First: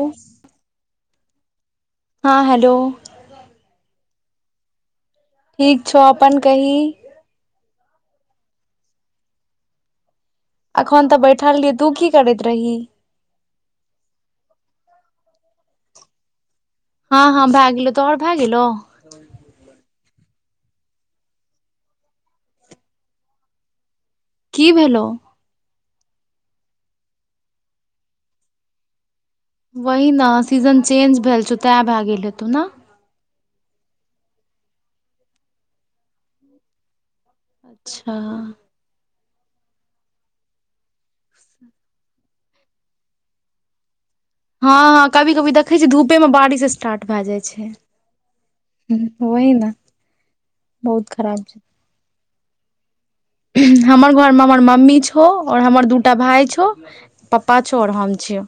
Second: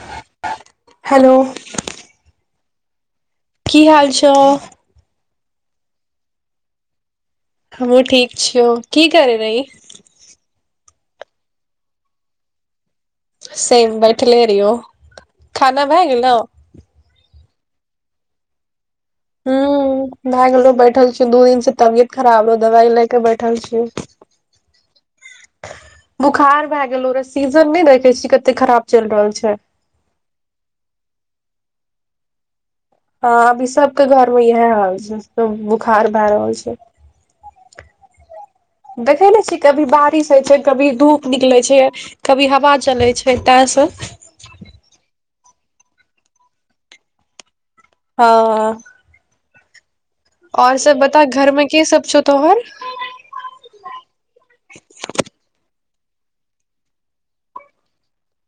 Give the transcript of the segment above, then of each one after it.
हँ हेलो। हँ हेलो की हाल छै? ठीक छौ, अपन कही? हमहूँ ठीक छियौ, की करै रही? अखन त बैठल रहियै, तू की करैत रही? सेम बैठले रहियौ, खाना भए गेलौ? हँ-हँ भा गेलौ, तोहर भा गेलौ? हँ। भा गेलौ बैठल छीयौ, दु दिन से तबियत खराब रहौ दवाइ ले के बैठल छियौ। की भेलौ? [inaudible] बुखार भए गेल रहौ, सीजन नै देखै छी कते खराब चलि रहल छै। वही न सीजन चेंज भेल छौ, तैं भा गेल हेतौ न? हं अभी सबके घर मे इएह हाल छै, सब बुखार भए रहल छै। [inaudible] अच्छा। देखै ने छीही कभी बारिश होइ छै, कभी धूप निकलै छै। कभी हवा चलै छैय, तैय से हां हां कभी-कभी दखै छियै धूपेमे बारिश स्टार्ट भए जाइ छै। हां हूं वही ने ओर सब बता घरमें के सब छौ तोहर हमर घरमे हमर मम्मी छौ, ओर हमर दूटा भाय छौ। पप्पा छौ, और हम छियौ।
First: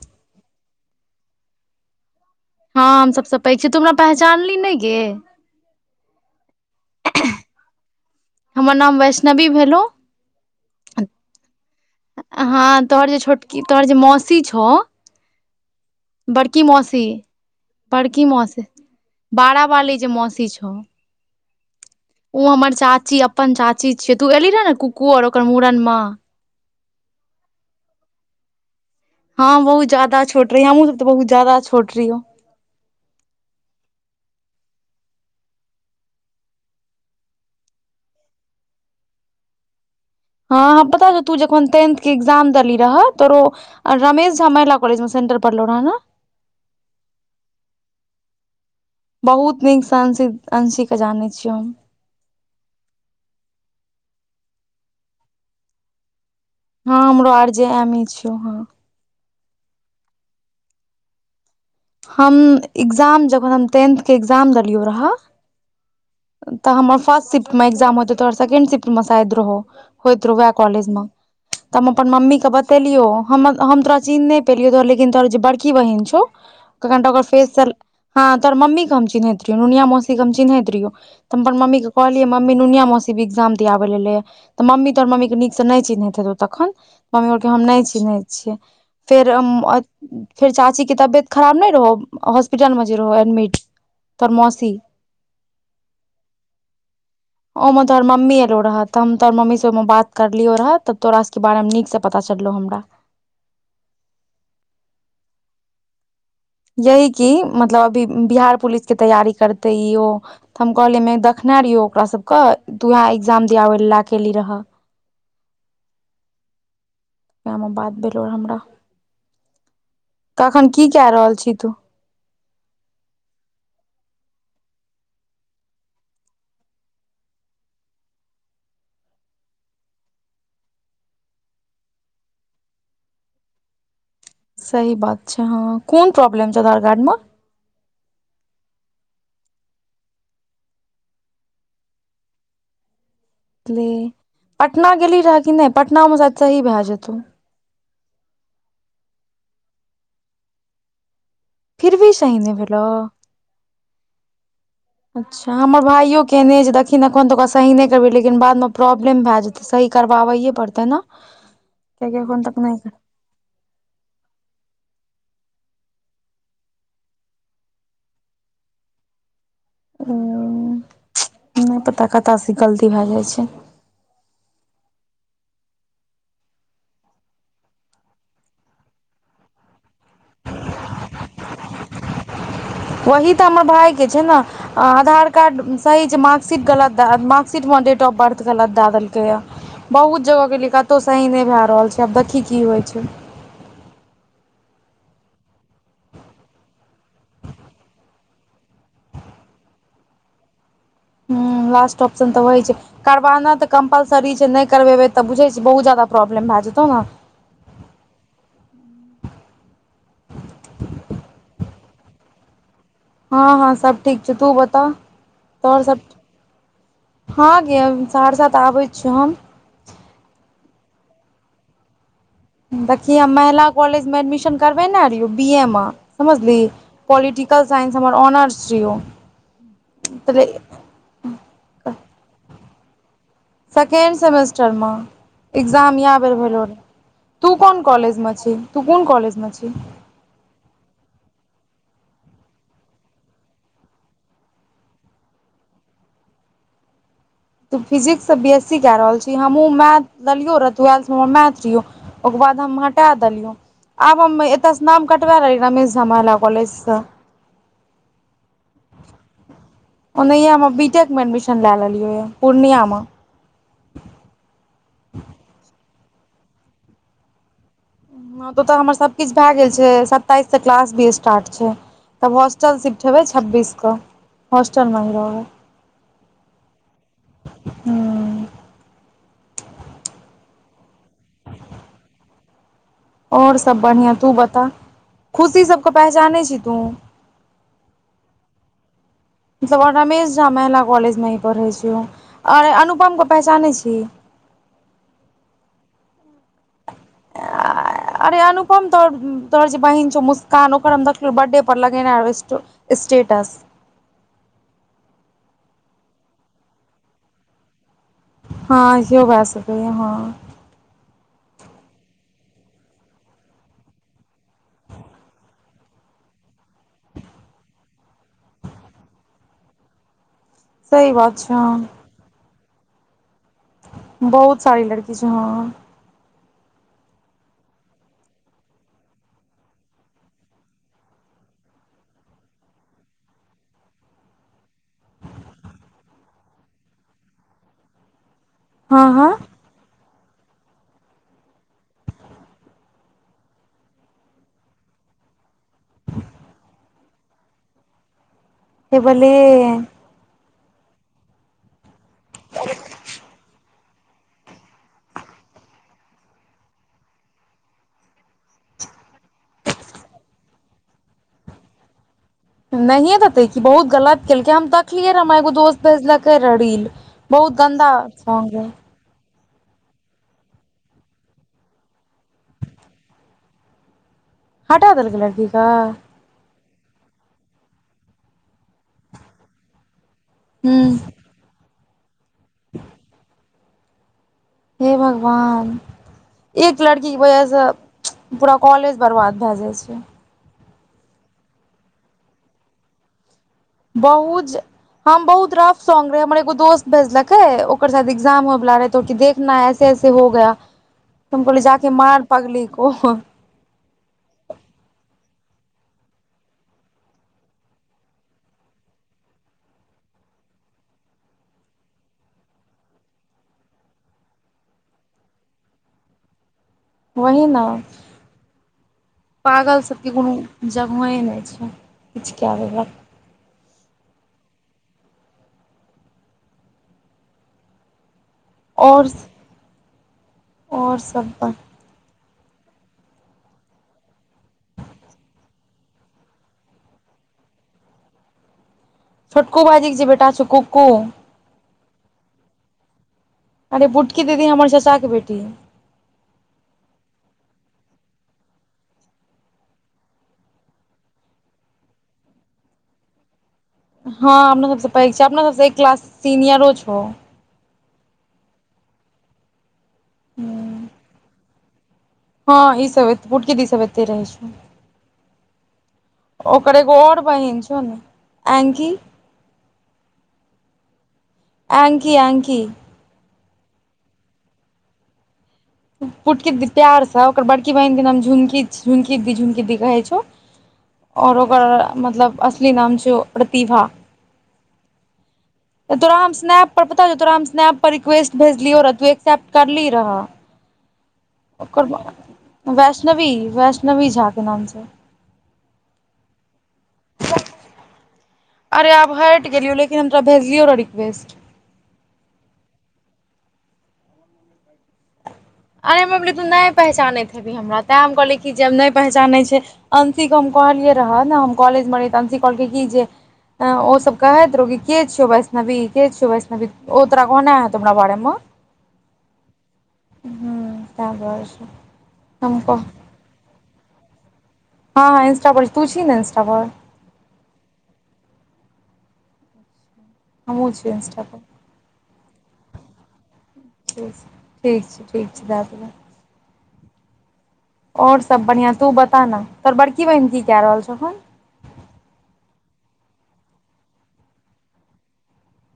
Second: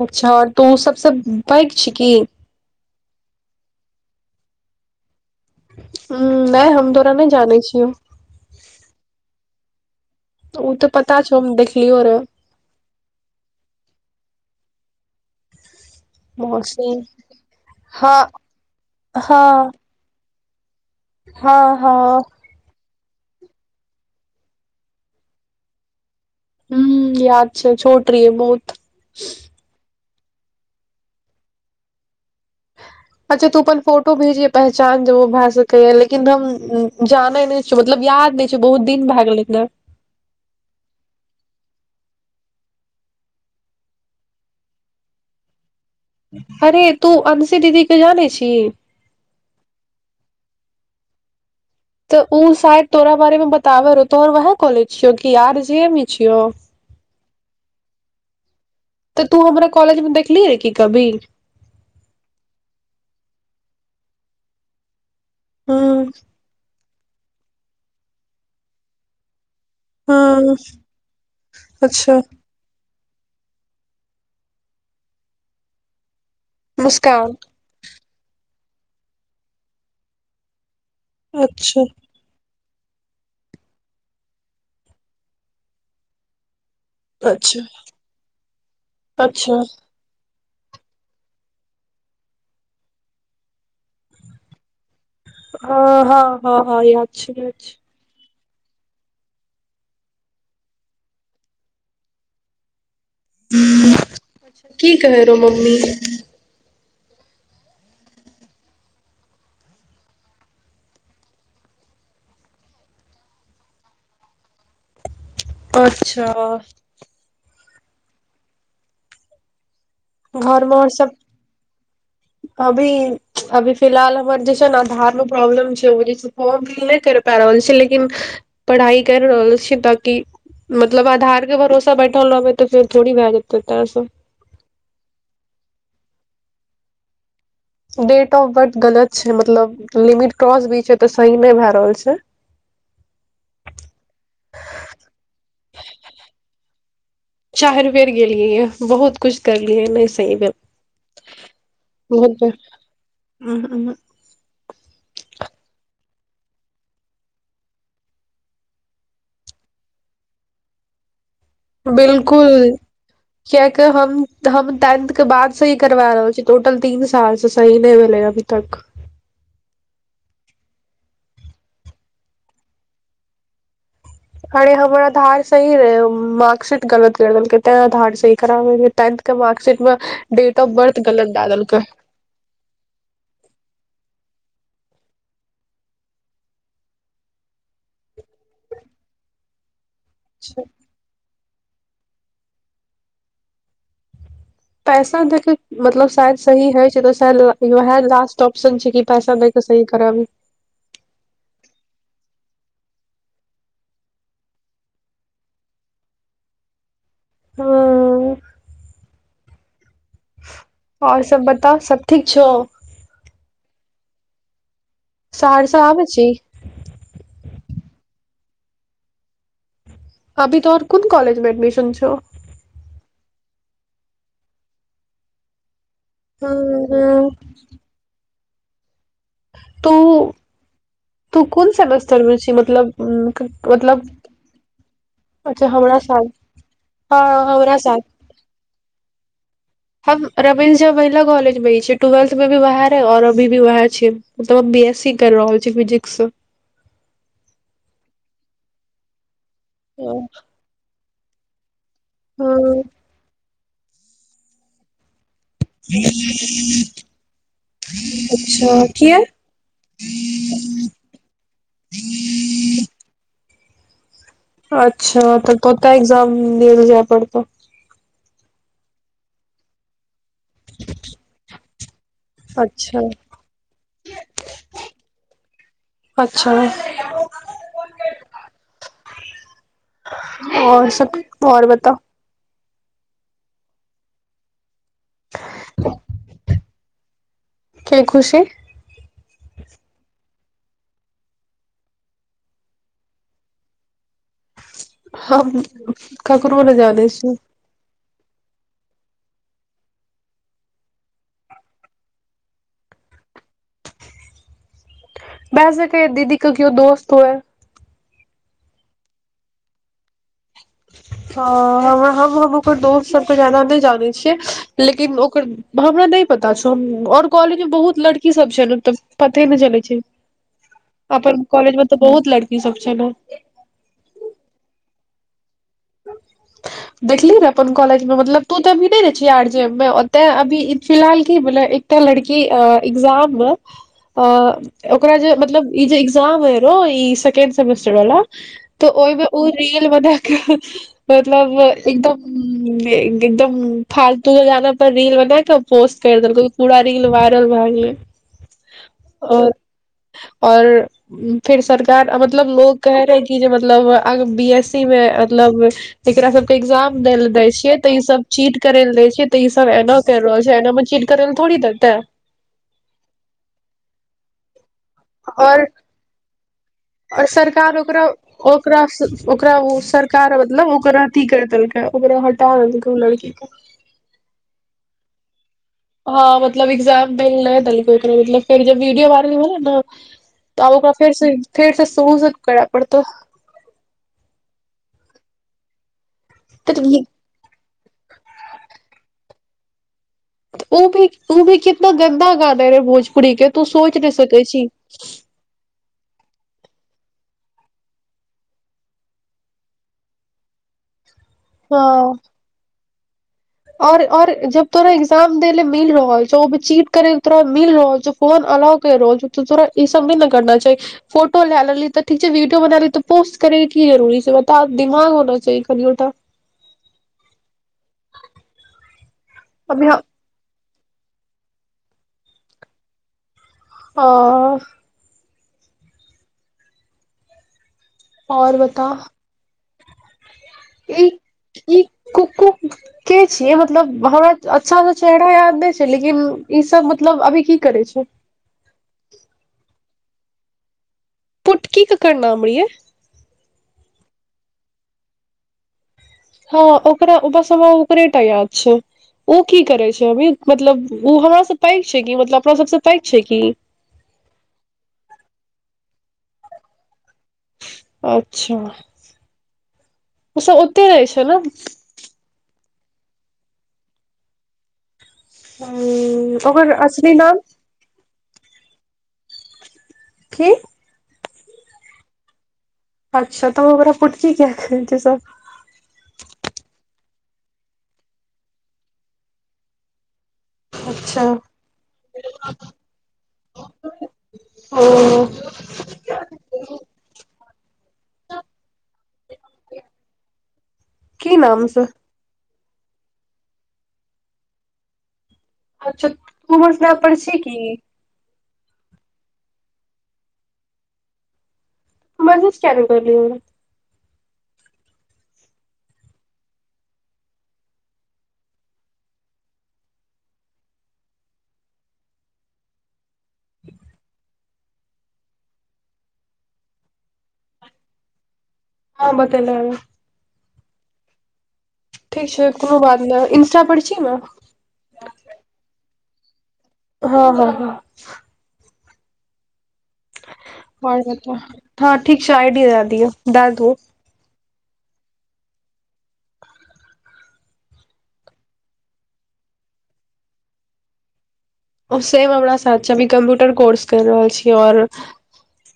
अच्छा और तवऽ सबसे पैघ छी की हां हम सबसे पैघ छी, तु हमरा पहचानलि नैय गे हूॅं नैह हम तोरा नहि जानै छियौ। हमर नाम वैष्णवी भेलहुं। उ तेयऽ पता छौ हम देखलियो रे हाँ तोहर जे छोटकी तोहर जे मौसी छौ। बड़की मौसी, हँ बड़की मौासी बारा बाली जे मौसी छौ। हां हां उ हमर चाची अपन चाची छिये, तू एलहि रेहि ने कुकु आर ओकर मूड़न में हूॅं, याद छैय छोट रहिए बहुत हां बहुत जादा छोट रहि हमहुँ सब तऽ बहुत जादा छोट रहियौ। अच्छा तू अपन फोटो भेजिये पहचान जेबै ओ भए सकैय लेकिन हम जाने नैय मतलब याद नै छै, बहुत दिन भए गेलै नेय हां हां पता छौ, तू जखन टेंथ के एग्जाम देलि रहे तोरो आ रमेश झा महिला कॉलजमें सेंटर पढ़लो रहय ने अरे तू अंशी दीदी के जानै छी। बहुत नीकसे अंशी के जानै छियौ हम तऽ उ शायद तोरा बारे मे बताबे रहौ तोहर वएह कॉलेज छियौ की आर जे एम छियौ। हां हमरो आर जे एम मे छियौ हां। तऽ तू हमरा कॉलेज मे देखलि रहे की कभी हम एग्जाम जखन हम टेन्थ के एग्जाम देलियौ रहऽ हूॅं तऽ हमर फर्ट सिफ्ट मे एक्जाम होेतै तोहर सकेंड सिफ्ट मे शायद रहौ। होयत रहौ हूं वएह कॉलेज में तऽ हम अपन अच्छा मम्मी क ब बतेलियौ हम तोरा चिन्ह नै पेलियौ तोहर लेकिन तोहर जे बड़की बहिन जे छौ कनटा ओकर मुस्कान। फेस से हां तोर मम्मी के हम चिन्हैत रहियो, नुनिया मौसी के हम चिन्हैत रहियो। तऽ हम अपन मम्मी अच्छा के कह मम्मी नुनिया मौसी इग्जाम दियाबै ले एलै ये तऽ मम्मी तोहर मम्मी के नीक से नैय चिन्हत हेतौ तखन मम्मी कहलकै अच्छा हम नैय चिन्है छियै, फेर अच्छा फेर चाची के तबियत खराब नै रहो हॉस्पिटल मे जे रहो एडमिट तोहर मौसी ह हां हां हां य ओ मे तोहर मम्मी एलौ रह तऽ हम तोहर मम्मीसे ओहिमे बात करलियौ रहऽ तऽ तोरा सबके बारेमे नीकसे पता चललौ हमरा अच्छा की कहै रहौ मम्मी यही की मतलब अभी बिहार पुलिस के तैयारी करतै ई ओ तऽ हम कहलियै देखने रहियौ ओकरासभके तऽ तुएह एक्जाम दियाबैय लेल लए एयली रहए। अच्छा वएह बात भेलहुं रहे हमरा तऽ घर अखन मे और की कए सब। रहल छी तू अभी -अभी फिलहाल हमर जे छै ने आधार मे प्रॉब्लम छैय। [unintelligible] हँ भी नै कैर पा रहल छी लेकिन पढ़ाइ कैर रहल छी ताकि। मतलब आधार के भरोसा बैठल रहबै तऽ फेरथोड़ी भए जेतै तें सऽ। सही बात छै हँ कोन प्रॉब्लम छौ तोरा आधार मे? डेट ऑफ बर्थ गलत छै मतलब लिमिट क्रॉस भी छै तऽ सही नै भए रहल छै। [unintelligible] पटना गेली रहऽ कि नै पटनामे सायद सही भए जेतौ? चैर बेर गेलियै ये बहुत कुछ करलियै नै सही फिर भी भल। सही हेतै नहि भेलौ उहूँ, उहूँ। अच्छा हमर भाइयो केने जे दखिनऽ एखन तऽ ओकरा सही नै करबै लेकिन बादमे प्रॉब्लम भए जेत। तऽ सही करबाबैए पड़तै नऽ। बिल्कुल कियाक हम हम टेंथ के बाद सही करवा रहल टोटल तीन साल से सही नै भेलेै हन। भी तक। हूँ नै पता कतऽ सँ गलती भए जाय छै। अरे हमर आधार सही रहै मार्कशीट गलत कर देलकै तै आधार सही कराबेै तैंत। के मार्कशीट में डेट ऑफ बर्थ गलत डालल कै। वही तऽ हमर भाय के छै नऽ। हँ आधार कार्ड सही छै मार्कशीट गलत दए मार्कशीटमे डेट ऑफ बर्थ गलत दए देलकैए। बहुत जगह गेलियै कतौ सही नै भए रहल छै आब देखी की होय छै। पैसा देखे मतलब शायद सही हेै छै होय [unintelligible] वएह लास्ट ऑप्शन छै कि पैसा देख। तऽ सही कराबही। हँ लास्ट ऑप्शन तऽ होय छै। करवाना तऽ कम्पलसरी छै नै करवेबै तऽ बुझै छी बहुत जादा प्रॉब्लम भए जेतौ नऽ। हूँ। और सब बताउ सब ठीक छौ? हँ हँ सब ठीक छौ तू बता सहरसा तोहर आबै सब- छी हँ गे सहरसा तऽ आबै छियौ हम। अभी तोहर कोन कॉलज मे एडमिशन छौ। देखिये महिला कॉलेज मे एडमिशन करबेने रहियो बी ए मे हूं समझली हूं पोलिटिक। कलसान्स हमर ऑनर्स छियौ। तू [unintelligible] तू कोन सेमेस्टर में छी मतलब उ एखन। सेकेण्ड सेमेस्टर मऽ एकग्जाम हमरा इएह साथ बेर भेलौ र। हँ तू हमरा कोन साथ कॉलेज मे छी तू कोन कॉलज मे छी? हम रमेश झा महिला कॉलेज मे छी टुवेल्थ मे भी वएहे रहे और अभी भी वएहे छै। मतलब अब बी एस सी कर रहल छी फिजिक्स सँ। तू फिजिक्ससँ बी एस सी कए रहल छी हमहूँ मैथ लेलियौ रह टुवेल्थ हमर मैथ रियौ। ओकर बाद हम हँ हटा देलियै आब हम एतयसँ नाम कटबा लेलियै रमेश झा महिला कॉलेजसँ। अच्छा किये? ओनहिये हमे बीटेक मे एडमिशन लेए लेलियौ ये पूर्णिया में। अच्छा तऽ कतऽ एग्जाम दियै लेअ जेएय पड़तौ? हमरा ओतऽ तऽ हमर सबकिछु भए गेल छै सब। तैं तऽ क्लास भी स्टार्ट छै तब होस्टल अच्छा शिफ्ट हेबै छब्बीस कऽ। हॉस्टल मे रहबेै। अच्छा ह। और सब और बता। और सब बढ़िया तू बता। खुशी सब के पहचानै छी तू। के खुशी मतलबऔर रमेश झा महिला कॉलेज मे ही पढ़े छै ओ। अरे अनुपमके पहिचानै छी। हम ककरो नय जानय छी। अरे अनुपम तोह तोहर जे बहिन छौ मुस्कान ओकर हम देखलियो बर्डे पर लगेने रहौ स्टे स्टेटस। भ सकय या दीदी के किओ दोस्त होइ। हँ इओ भए सकैया हँ। हँ हम हम ओकर दोस्त सबके दोस सबके जादा नहि जानै छियै लेकिन ओकर हमरा नहि पता छौ और कॉलेज मे बहुत लड़की सब छै ने त पते ने चलैय छै। सही बात अपन छै कॉलेज मे तऽ हँ बहुत लड़की सब छै ने। बहुत सारी लड़की छै हँ। हू देखली ने अपन कॉलेज मे मतलब तू तऽ अभी नहि न छिही आर जे मे ओते अभी इ फिलहाल की भेले एकटा लड़की अ एग्जामम अ ओकरा जे मतलब ई जे एग्जाम हे रो ई सेकेंड सेमेस्टर वाला तऽ हँ ओहिमे हँ उ रील बना क मतलब एकदम एकदम फालतू के गाना पर रील बना क पोस्ट कैर देलकऊ पुरा रील वाइरल भए गेलै। ईब ले। ओ और फिर सरकार मतलब लोग कहै रहे कि जे मतलब अब बी एस सी मे मतलब एकरा सब के एग्जाम दैय ल दय छिये तऽ ई सब चीट करे ल दय छिय तऽ इ सब एना कैर रहल छै एनामे चीट करैल थोड़ी दतै। नहिये देतै कि बहुत गलत केलकै हम त देखलियै रे एगो और दोस्त भेजलकै रैहा रील और बहुत सरकार गंदा ओकरा सॉन्ग रहे। ओकरा ओकरा ओ सरकार मतलब ओकरा अथी कर देलकै ओकरा हटा देलकै ओ लड़की के। हटा देलकै लड़की क? हँ मतलब एग्जाम दैल नहि देलकै ओकरा मतलब फेर जब वीडियो वायरल भेलै ने त आब हूं ओकरा फेर से फेर से शुरू स करै पड़तय। हे भगवान एक तऽ लड़कीके वजहस पूरा कॉलेज बर्बाद भए जाइ छै। उ भी उ भी कितना गन्दा गाना रहे भोजपुरी के तू सोच नहि सकै बहुज ज्य छी हम बहुत रफ सौंग रहेै हमर एगो दोस्त भेजलकै ओकर शायद एग्जाम होय बला रहै कहलकै देखना ऐसे ऐसे हो गया। [unintelligible] हम कहली हँ जाके मार पगली को। और और जब तोरा एक्जाम दैल मिल रहल छौ ओ भी चीट करे लेल तोरा मिल रहल छौ फोन अलाव कर रहल छै तोरा ई सब नहि न करना चाही। फोटो लए लेली तऽ ठीक छै वीडियो बना ली तऽ पोस्ट करै के की जरुरी छै बता दिमाग होना चाही कनियो टा। वही ना। पागल अभी सबके कोनो जगहे नहि छै किछु कए देलक। हँऽ। और बताउ? और और सब ई-ई कु-कु के छियै? मतलब हमरा अच्छा स चेहरा याद नैय छै, लेकिन ई सब मतलब अभी की करै छै? छोटको भाइजी के जे बेटा छौ कुकु। पुटकी ककर नाम रईये? अरे बुटकी दीदी हमर चचा के बेटी। हँ ओकरा ओ बस हमरा ओकरे टा याद छै। उ की करे छै अभी? मतलब उ हमरा स पैग छै कि मतलब अपना सब सऽ पैग छै की? हँ, अपना सब स पैग छैय, अपना सब स एक क्लास सीनियरो छौ। अच्छा, ओसब ओत्ते रहै छै न? हँ ई सब एत्-बुटकी दी सब एतै रहै छै। ह्म्म्म। ओकर एगो और बहिन छौ ने, एंकी की? एंकी-एंकी। अच्छा त ओकरा पुटकी कियै कहै छै सब? पुटकी दी प्यार स, ओकर बड़की बहिन के नाम झुंकी छी, झुंकी दी झुंकी दी कहै छौ? अच्छा और ओकर मतलब असली नाम छियौ प्रतिभा। ओऽ। तोरा हम स्नैप पर, पता चौ तोरा हम स्नैप पर रिक्वेस्ट भेजलियौ रह, तू एक्सेप्ट करली रहऽ, की नाम से ओकर बा वैष्णवी, वैष्णवी झा के नाम स। अच्छा तू हमर स्नैप पर छी कि? अरे आब हैइट गेलियो, लेकिन हम तोरा भेजलियौ र रिक्वेस्ट। मैसेज कियैऽ ने करली हमरा? अरे हमरा बेलै तू नैय पहचानैत हेबी हमरा, तैंऽ हम कहलियै कि जेब नहि पहचानै छै अंशी क हम कहलियै रहाऽ न, हम कॉलेज में रहै तऽ अंशी कहलकै की जे अ ओ सब कहैत रहौ कि के छियौ वैष्णवी? के छियौ वैष्णवी? ओ तोरा कहने हेतौ मरा बारे में? ऑं बतेलै हॅं, तैंऽ दुआरे स। ठीक छै, कुनो बात नैय, इंस्टा पर छी ना? हँ-हँ, इन्स्टा पर तू छी ने इन्स्टा पर? हँ-हँ-हँ। हमहुँ छी इंस्टा पर हँ ठीक छै आइ डी दैऽ दियौ दैऽ देवौ। ठीक छै ठीक छै, ठीक छै, दैऽ देबै। और सब बढ़ियां, तू बता न? तोहर बड़की बहिन की कैऽ रहल छौ अखन? ओ सेम हमरा साथ छै, अभी कम्पुटर कोर्स कैर रहल छीयै, और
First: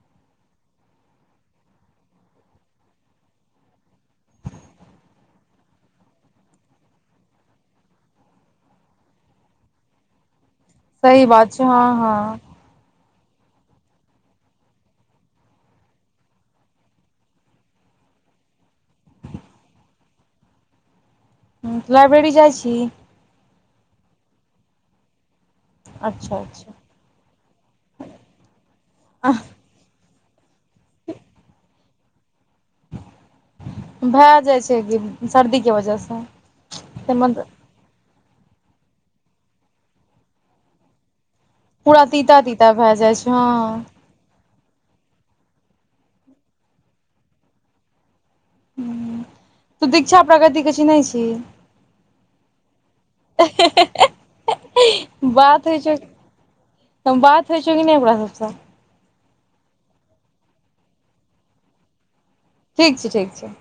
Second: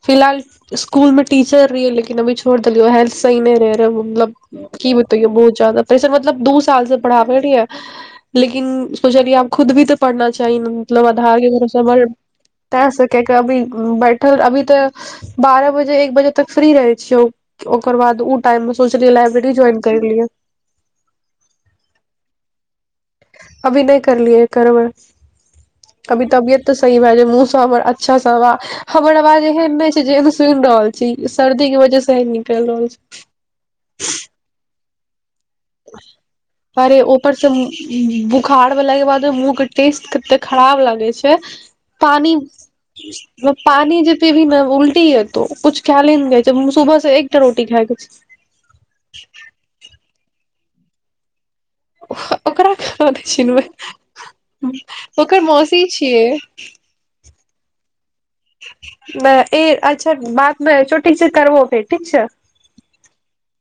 फिलहाल इ-इस्कुल में टीचर रहियै, लेकिन अभी छोड़ देलियै हैल्थ सही नैय रहे, रौ-मलब की बतैयौ बहुत जादा प्रेशर मतलब दू साल स परहाबल रहियै। लेकिन सोचलियै आब खुद भी तऽ पढ़ना चाही न मतलब सही आधार के बात छै भरोसा हँ पर हँ तैं से केक अबी बैठल अभी तऽ बारऽ बजे एक बजे तक फ्री रहै छियौ। ओकर बाद ऊ टाइम में सोचलियै लाइब्रेरी ज्वाइन कैर लियै। हुं त लाइब्रेरी जाइ छीइ? अभी नै करलिए यै करबै। अभी अच्छा तबियत तै अच्छा सही भै जाए मुँह से हमर अच्छा से हमर आवा हमर अवाज एहेन नै छै जे सुइन रहल छी, सर्दी के वजह से ऐहेन निकैल रहल छै। भै जाए छै गे सर्दीके वजह से अरे तै मे ऊपर से बुखार भेलाक के बादो मुंह के टेस्ट कते खराब लागे छै। पूरा पानी तीता तीता भए जाइ छै में हँ पानी जे पिभि नै उल्टी एतो कुछ खाएलै नै जाए छै मु सुबह से एकटा रोटी खै के छीयै। हुं तू दिक्क्षा प्रगति के चिन्हय छी। ओकरा कना नै चीन्हबय। ओकर बात होइ मौसी छौ छियै। बात होइ छौ कि नहि ओकरा सबसँ नै ए अच्छा बात नै होय छै, ठीक छै करबो फेर ठीक छै। ठीक छै, ठीक छै।